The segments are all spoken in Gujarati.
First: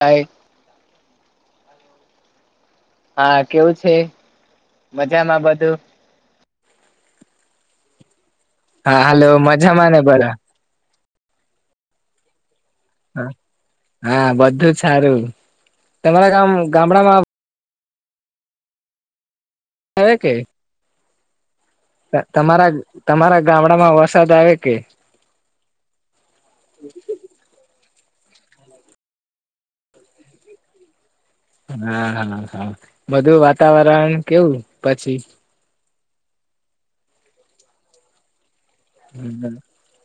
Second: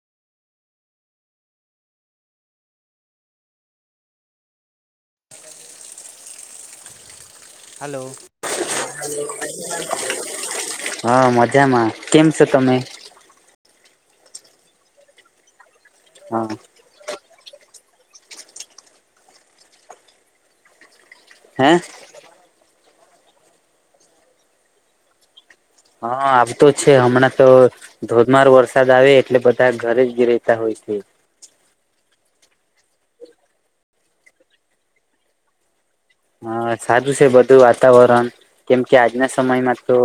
હાઈ હા કેવું છે મજામાં બધું હલો હા હાલો મજામાં ને બધા હા મજામાં કેમ છો તમે હા બધું જ સારું તમારા હા ગામ ગામડામાં હ કે હે તમારા તમારા ગામડામાં વરસાદ આવે કે હા આવ તો છે હમણાં તો ધોધમાર વરસાદ આવે એટલે બધા ઘરે જ ગી રતા હોય છે. હા હા હા બધું વાતાવરણ કેવું પછી. હ સારું છે બધું વાતાવરણ કેમ કે આજના સમયમાં તો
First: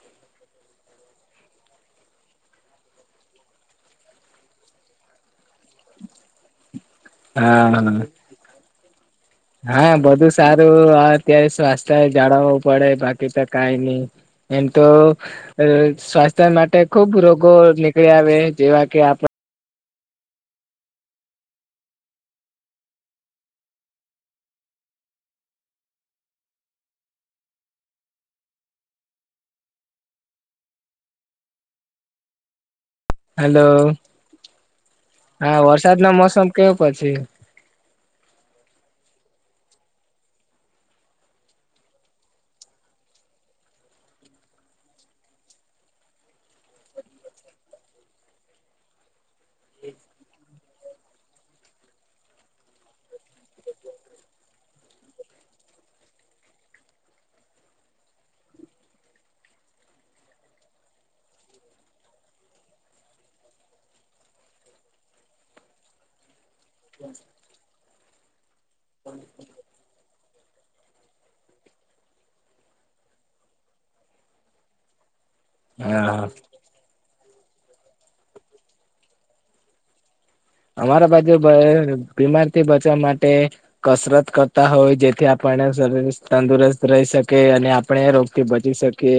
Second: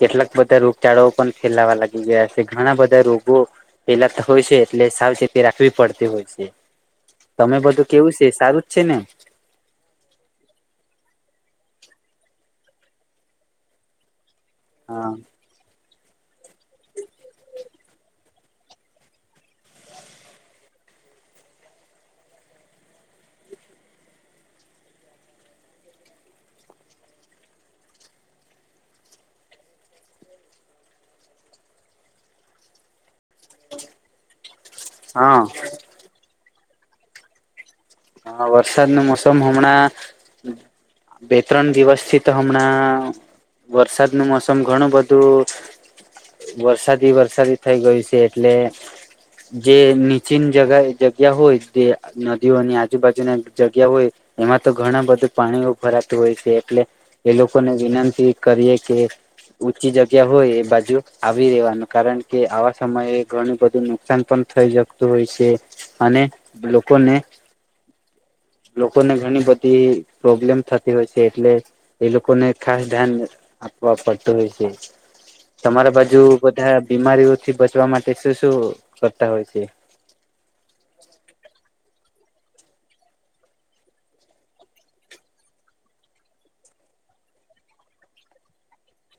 કેટલાક બધા રોગચાળાઓ પણ ફેલાવા લાગી ગયા છે ઘણા બધા રોગો. પેલા તો હોય છે એટલે સાવચેતી રાખવી પડતી હોય છે. હા તમે બધું હા કેવું છે સારું જ છે ને હા બધું સારું અત્યારે સ્વાસ્થ્ય જાળવવું પડે બાકી તો કઈ નઈ. એમ તો હા સ્વાસ્થ્ય માટે ખુબ રોગો નીકળી આવે જેવા કે આપ હેલો હા વરસાદ ના મોસમ કેયો પછી. હા વરસાદ નું મોસમ હમણાં બે ત્રણ દિવસ થી તો હમણાં વરસાદ નું મોસમ ઘણું બધું. વરસાદી વરસાદી થઇ ગયું છે એટલે. જે નીચીન જ જગ્યા હોય તે નદીઓની આ આજુબાજુ ના જગ્યા હોય એમાં તો ઘણા બધું પાણીઓ ભરાતું હોય છે એટલે એ લોકોને વિનંતી કરીએ કે ઊંચી જગ્યા હોય એ બાજુ આવી રેવાનું કારણ કે આવા સમયે ઘણું બધું નુકસાન પણ થઈ જકતું હોય છે અને લોકોને લોકોને ઘણી બધી પ્રોબ્લેમ થતી હોય છે એટલે એ લોકોને ખાસ ધ્યાન અપ પટેું પ છે. તમારા બાજુ હા બધા બીમારીઓથી બચવા માટે શું શું કરતા હોય છે. અમારા બાજુ બીમાર થી બચવા માટે કસરત કરતા હોય જેથી આપણને શરીર તંદુરસ્ત રહી શકે અને આપણે રોગ થી બચી શકે કે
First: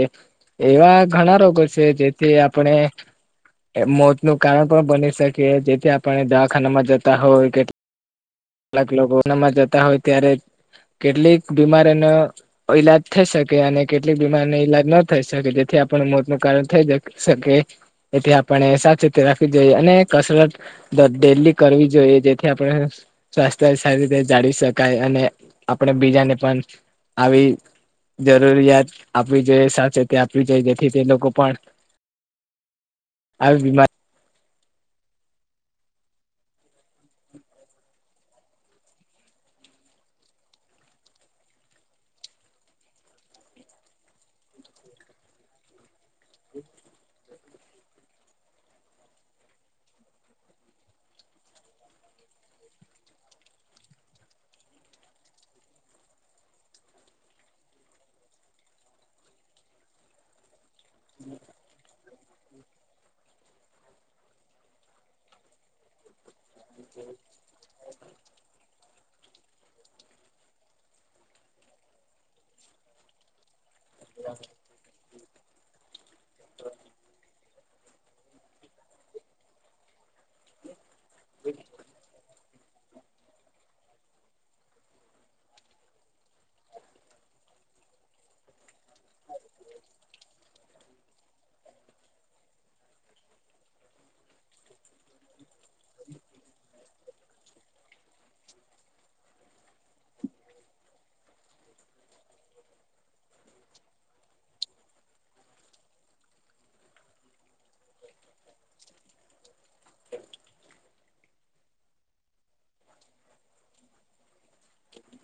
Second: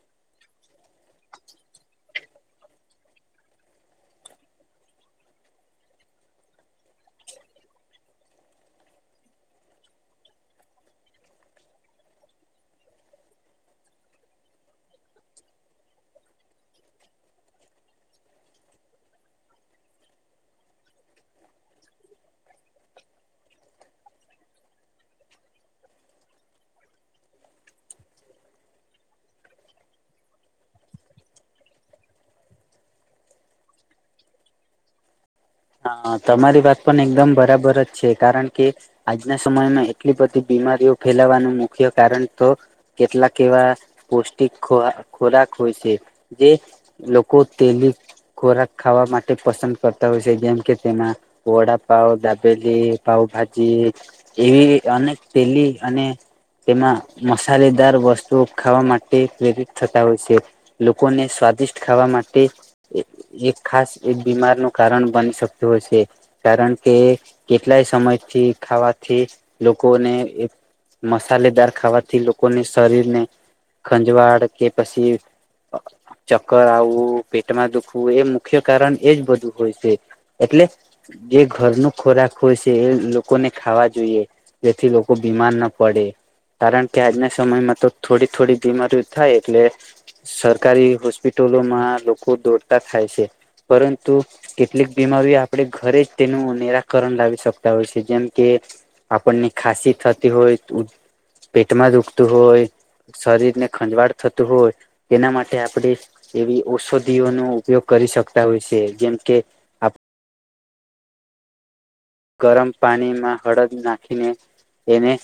એવા ઘણા રોગો છે જેથી આપણે મોત નું કારણ પણ બની શકે જેથી આપણે દવાખાનામાં જતા હોય કે કેટલાક લોકો એનામાં જતા હોય ત્યારે કેટલીક બીમારીને ઈલાજ થઈ શકે અને કેટલીક બીમારીને ઈલાજ ન થઈ શકે જેથી આપણ મોત નું કારણ થઈ જ શકે. એથી આપણે સાચ રીતે રાખવી જોઈએ અને કસરત. ડેલી કરવી જોઈએ જેથી આપણે સ્વાસ્થ્ય સારી રીતે જાળવી શકાય અને આપણે બીજાને પણ આવી જરૂરિયાત આપવી જોઈએ સાથે તે આપવી જોઈએ જેથી તે લોકો પણ આવી બીમા. હા તમારી વાત પણ એકદમ બરાબર જ છે કારણ કે આજના સમયમાં એટલી બધી બીમારીઓ ફેલાવાનું મુખ્ય કારણ તો કેટલાક એવા પૌષ્ટિક ખોરાક હોય છે જે લોકો તેલી ખોરાક ખાવા માટે પસંદ કરતા હોય છે સડીમ કેમાં વડા પાઉ ડાબેલી પાઉ ભાજી એવી અનેક પેલી અને તેમાં મસાલેદાર વસ્તુ ખાવા માટે પ્રેરિત થતા હોય છે. લોકોને સ્વાદિષ્ટ ખાવા માટે એક ખાસ એક બીમાર નું કારણ બની શકત હોય છે. કારણ કે કેટલાય સમયથી ખાવાથી લોકોને. મસાલેદાર ખાવાથી લોકોને શરીર ને ખંજવાળ કે પછી. ચક્કર આવવું પેટમાં દુખવું એ મુખ્ય કારણ એજ બધું હોય છે. એટલે જે ઘર ન ખોરાક. હોય છે એ લોકોને ખાવા જોઈએ જેથી લોકો બીમાર ના પડે કારણ કે આજના સમયમાં તો થોડી થોડી બીમારીઓ થાય એટલે સરકારી હોસ્પિટલોમાં લોકો દોડતા થાય છે પરંતુ કેટલીક બીમારીઓ આપણે ઘરે તેનું નિરાકરણ લાવી શકતા હોય છે જેમ કે આપણને ખાંસી થતી હોય પેટમાં દુખતું હોય શરીર ને ખંજવાળ થતું હોય એના માટે આપણે એવી ઔષધિનો ઉપયોગ કરી શકતા હોય છે જેમ કે આપ ગરમ પાણી માં હળદ નાખીને એને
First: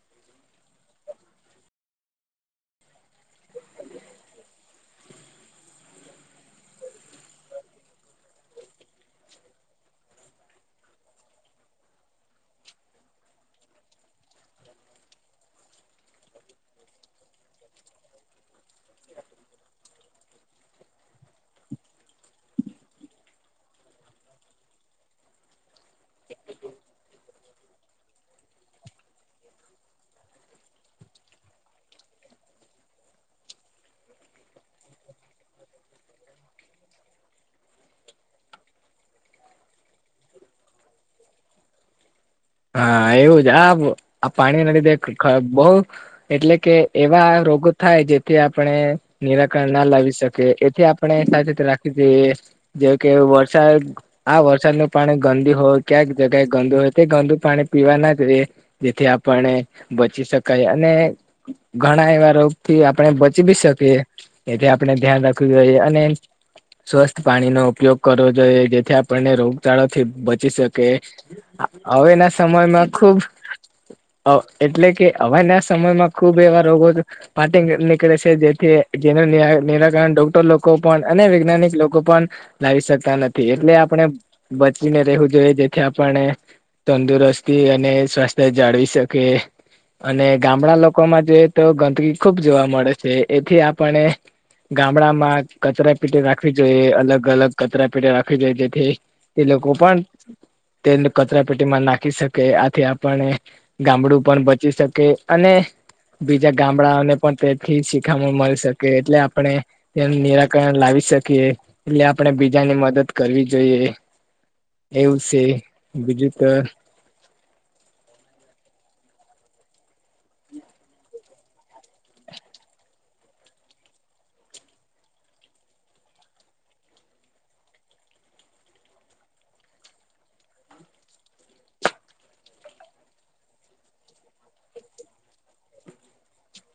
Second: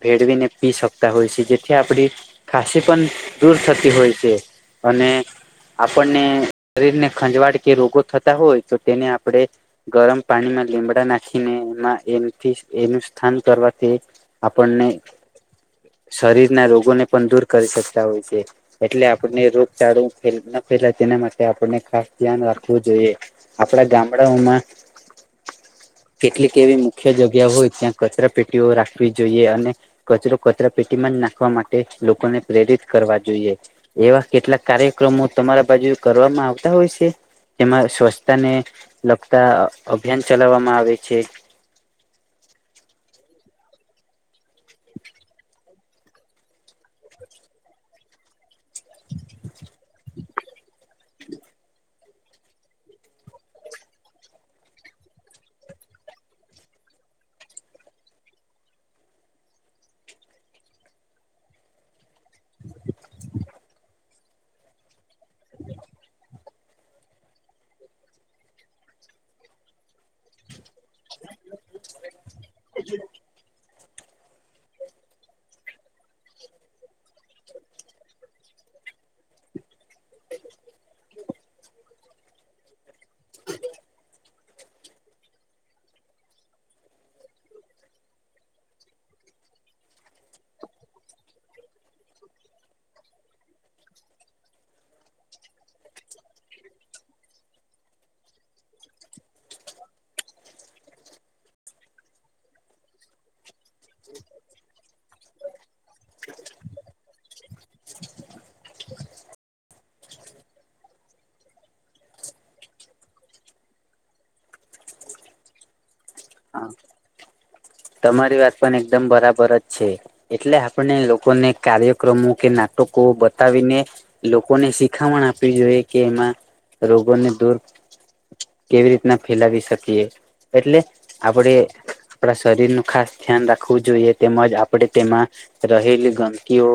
ભેડ બને પી સકતા હોય છે જેથી આપડી ખાંસી પણ દૂર થતી હોય છે અને આપણને શરીરને ખંજવાળ કે રોગો થતા હોય તો તેને આપણેે ગરમ પાણી માં લીંબ નાખીને એમાંથી એનું સ્થાન કરવા આપણને શરીર ના રોગોને પણ દૂર કરી શકતા હોય છે એટલે આપણને રોગચાળું ન ફેલાય તેના માટે આપણને ખાસ ધ્યાન રાખવું જોઈએ આપડા ગામડાઓમાં કેટલીક એવી મુખ્ય જગ્યા હોય ત્યાં કચરા પેટીઓ રાખવી જોઈએ અને કચરો કચરા પેટીમાં જ નાખવા માટે લોકોને પ્રેરિત કરવા જોઈએ એવા કેટલાક કાર્યક્રમો તમારા બાજુ કરવામાં આવતા હોય છે જેમાં સ્વચ્છતાને લગતા અભિયાન ચલાવવામાં આવે છે હા એવું જ આ પાણીના લીધે બહ એટલે કે એવા રોગો થાય જેથી આપણે નિરાકરણ ના લાવી શકીએ એથી આપ આપણે સાચી રાખી છે જે કે વરસાદ આ વરસાદનું પાણી ગંદી હોય ક્યા જગ્યાએ ગંદુ હોય તે ગંદુ પાણી પીવા ના જ ર જેથી આપને બચી શકાય અને ઘણા એવા થી આપણે બચીવીી શકીએ એથી આપણે ધ્યાન રાખવું જોઈએ અને સ્વસ્થ પાણી નો ઉપયોગ કરવો જોઈએ જેથી આપણને રોગચાળો થી બચી શકે કે હવેના સમયમાં ખુબ એટલે કે હવાના સમયમાં ખુબ એવા રોગો પાર્ટી નીકળે છે જેથી જેનું નિરાકરણ ડોક્ટર લોકો પણ અને વૈજ્ઞાનિક લોકો પણ લાવી શકતા નથી એટલે આપણે બચીને રહેેવું જોઈએ જેથી આપને તંદુરસ્ત અને સ્વાસ્થ્ય જાળવી શકે અને ગામડા લોકોમાં જોઈએ તો ગંદકી ખુબ જોવા મળે છે એથી આપણે ગામડામાં કચરા પેટી રાખવી જોઈએ અલગ અલગ કચરા પેટી રાખવી જોઈએ જેથી તે લોકો પણ તેને કચરા પેટીમાં નાખી શકે કે આથી આપને ગામડું પણ બચી શકે અને બીજા ગામડાઓને પણ તેથી શીખામણ મળી શકે એટલે આપણે એનું નિરાકરણ લાવી શકીએ એટલે આપણેે બીજાની મદદ કરવી જોઈએ એવું છે બીજું તો હા [inaudible] તમારી વાત પણ એકદમ બરાબર જ છે એટલે આપણે લોકોને કાર્યક્રમો કે નાટકો બતાવીને લોકોને શિખામણ આપવી જોઈએ કે એમાં રોગોને દૂર કેવી રીતના ફેલાવી શકીએ એટલે આપણે આપણા શરીર ન ખાસ ધ્યાન રાખવું જોઈએ તેમજ આપણે તેમાં રહેલી ગમકીઓ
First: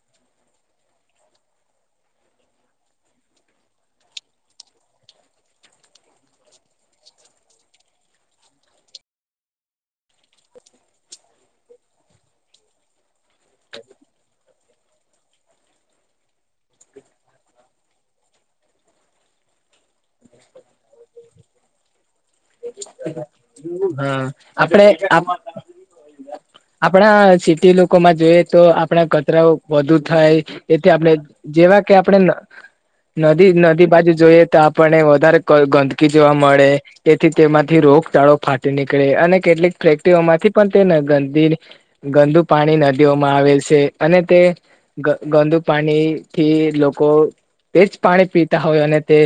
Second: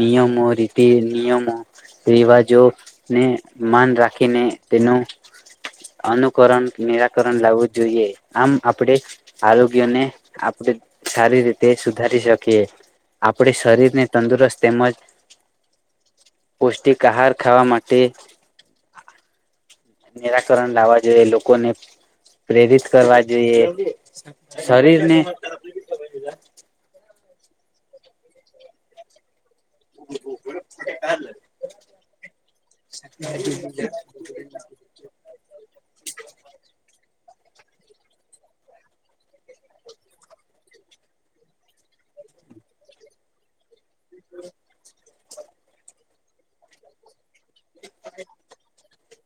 નિયમો રીતિ નિયમો રિવાજો ને માન રાખીને તેનો અનુકરણ નિરાકરણ લાવવું જોઈએ આમ આપણે આરોગ્યને આપણે સારી રીતે સુધારી શકીએ આપણે શરીર ને તંદુરસ્ત તેમજ પૌષ્ટિક આહાર ખાવા માટે નિરાકરણ લાવવા જોઈએ લોકોને પ્રેરિત કરવા જોઈએ હા આપણે શરીર ને આપણા સિટી લોકોમાં જોઈએ તો આપડા કચરાઓ વધુ થાય એથી આપણે જેવા કે આપણે [unintelligible] જોએ તો આપણને વધારે ગંદકી જોવા મળે તેથી તેમાંથી રોગચાળો ફાટી નીકળે અને કેટલીક ફેક્ટરીઓમાંથી પણ તેને ગંદી ગંદુ પાણી નદીઓમાં આવેલ છે અને તે ગ ગંદુ પાણી થી લોકો તે જ પાણી પીતા હોય અને તે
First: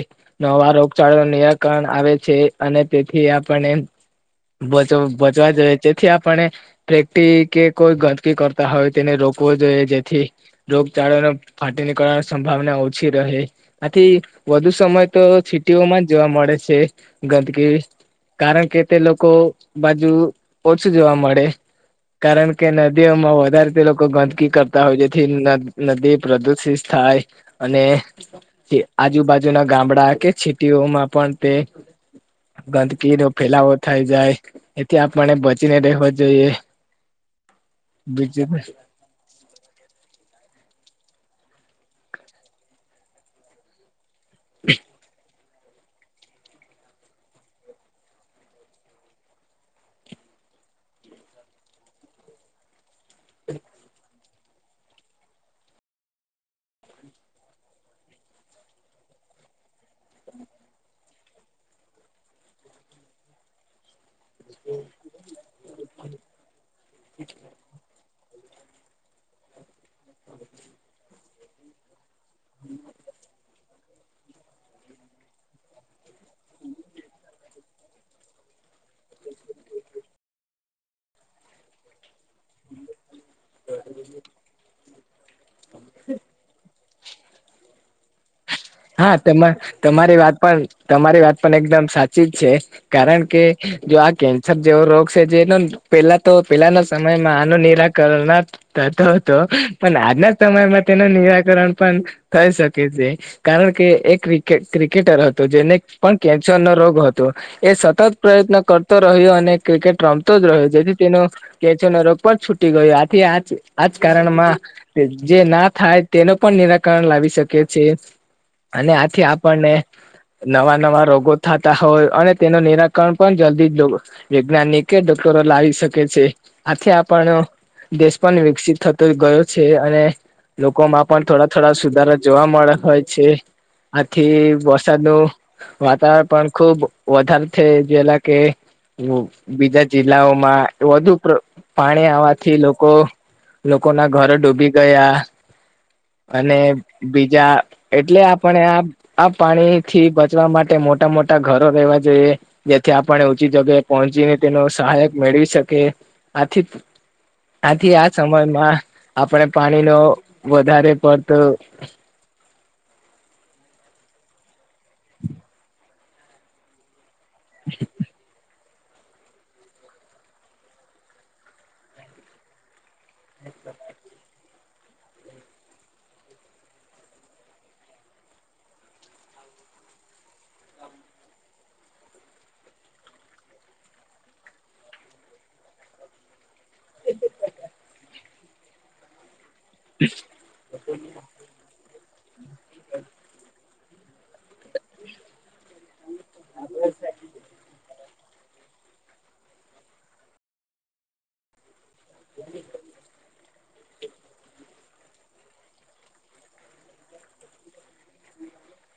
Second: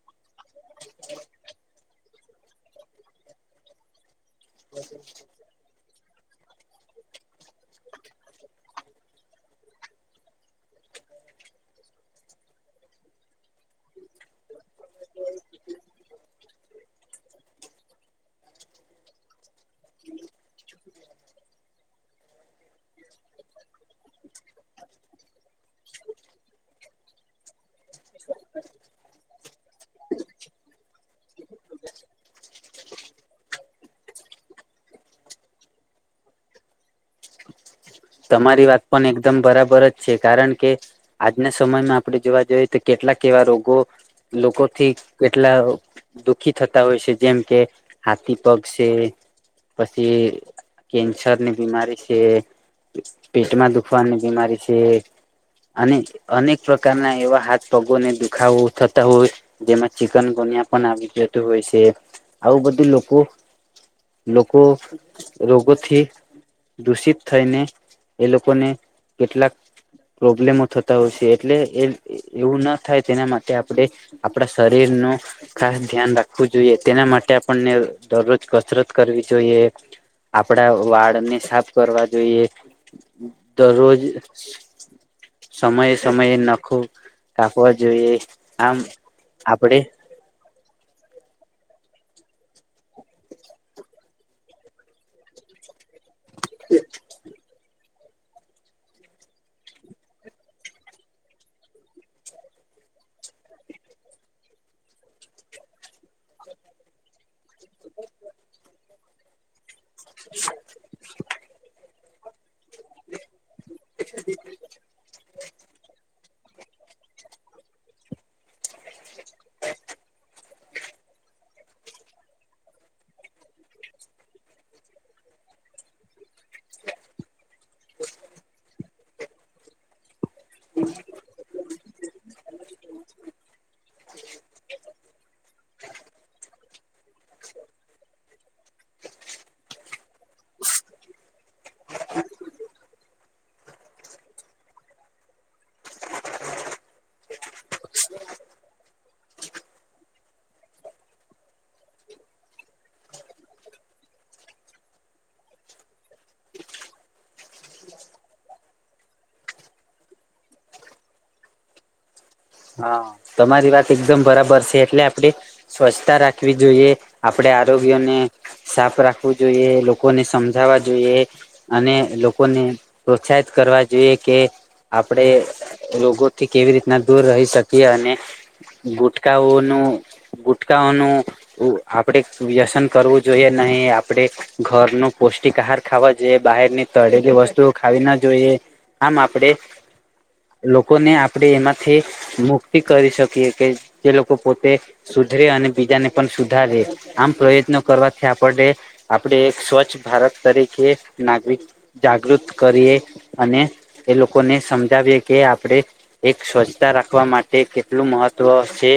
નવા રોગચાળા નિરાકરણ આવે છે અને તેથી આપણે બચ બચવા જોઈએ જેથી આપણે [unintelligible] કે કોઈ ગંદકી કરતા હોય તેને રોકવો જોઈએ જેથી રોગચાળાને ફાટી નીકળવાની સંભાવના ઓછી રહે આથી વધુ સમય તો છીટીઓમાં જ જોવા મળે છે ગંદકી કારણ કે તે લોકો બાજુ ઓછું જોવા મળે કારણ કે નદીઓમાં વધારે તે લોકો ગંદકી કરતા હોય જેથી નદી પ્રદુષિત થાય અને આજુબાજુ ના ગામડા કે છીટીઓમાં પણ તે ગંદકીનો ફેલાવો થાય જાય એથી આપણે બચીને રહેેવો જોઈએ બીજું તમારી વાત પણ એકદમ બરાબર જ છે કારણ કે આજના સમયમાં આપડણે જોવા જોઈએ તો કેટલાક એવા રોગો લોકોથી એટલા દુઃખી થતા હોય છે જેમ કે હાથી પગ છે પછી કેન્સર ની બીમારી છે પેટમાં દુખવાની બીમારી છે અને અનેક પ્રકારના એવા હાથ પગોને દુખાવો થતા હોય જેમાં ચિકન ગુનિયા પણ આવી જતું હોય છે આવું બધું લોકો લોકો રોગોથી દૂષિત થઈને એ લોકોને કેટલાક પ્રોબ્લેમો થતા હોય છે એટલે એવું ના થાય તેના માટે આપણે આપણા શરીર ન ખાસ ધ્યાન રાખવું જોઈએ તેના માટે આપણને દરરોજ કસરત કરવી જોઈએ આપણા વાળને સાફ કરવા જોઈએ દરરોજ સમયે સમયે નાખો કાપવા જોઈએ આમ હા તમા આપડે તમારી વાત પણ તમારી વાત પણ એકદમ સાચી જ છે કારણ કે જો આ કેન્સર જેવો રોગ છે જે એનો પેલા તો પેલાના સમયમાં આનું નિરાકરણના થતો હતો પણ આજના સમયમાં તેનું નિરાકરણ પણ થઈ શકે છે. કારણ કે એક્ર ક્રિકેટર હતું જેને પણ કેન્સર નો રોગ હતો. એ સતત પ્રયત્ન કરતો રહ્યો અને ક્રિકેટ રમતો જ રહ્યો જેથી તેનો કેચો ઉપ છૂટી ગયો આથી આ આજ કારણમાં જે ના થાય. તેનું પણ નિરાકરણ લાવી શકે છે. અને આથી આપણને નવા નવા રોગો. થતા હોય અને તેનું નિરાકરણ પણ જલ્દી જ વૈજ્ઞાનિક એ ડોક્ટરો લાવી શકે છે આથી આપણ. દેશ પણ વિકસિત થતો ગયો છે અને. લોકોમાં પણ થોડા થોડા સુધારા જોવા મળે હોય છે આથી વરસાદ ન. વાતાવરણ પણ ખુબ વધારે છે જેલા કે બીજા જિલ્લાઓમાં વધુ પાણી આવવાથી લોકો લોકો ના ઘરો ડૂબી ગયા અને બીજા. એટલે આપણે આ આ પાણી થી બચવા માટે મોટા મોટા ઘરો રહેેવા જઈએ. જેથી આપણે ઓચી જગ્યાએ પહોંચીને તેનો સહાયક મેળવી શકે આથી આથી આ સમયમાં આપણેે પાણી ન વધારે પડતો હા તમારી વાત એકદમ બરાબર છે એટલે આપડે સ્વચ્છતા રાખવી જોઈએ. આપડે આરોગ્યને સાફ રાખવું જોઈએ લોકોને સમજાવવા જોઈએ. અને લોકોને પ્રોત્સાહિત કરવા જોઈએ કે આપણેે રોગોથી કેવી રીતના દૂર રહી શકીએ અને ગુટકાઓનું ગુટકાઓનું આપડે વ્યસન કરવું જોઈએ નહી આપડે ઘર ન પૌષ્ટિક આહાર ખાવા જે બહારની તળેલી કે વસ્તુઓ ખાવી ના જોઈએ આમ આપડે. લોકોને આપડે એમાં થી મુક્તિ કરી શકીએ કે જે લોકો પોતે સુધરે અને બીજાને પણ સુધારે આમ પ્રયત્નો કરવાથી આપને આપડ એક સ્વચ્છ ભારત તરીકે નાગરિક જાગૃત કરીએ અને એ લોકોને સમજાવીએ કે આપણે સ્વચ્છતા રાખવા માટે કેટલું મહત્વ છે.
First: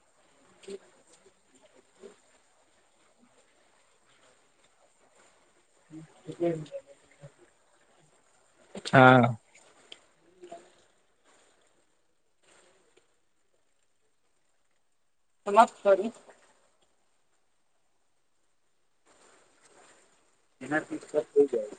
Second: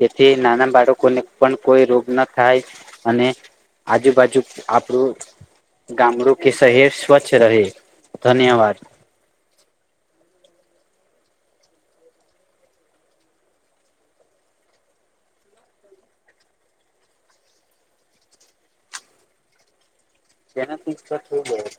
તેથી નાના બાળકો ને પણ કોઈ રોગ ના થાય અને આજુબાજુ આપણું ગામડું કે શહેર સ્વચ્છ રહે ધન્યવાદ. હા. સમસ્રી. [inaudible] તેને ત ચ્છા થવ. [inaudible]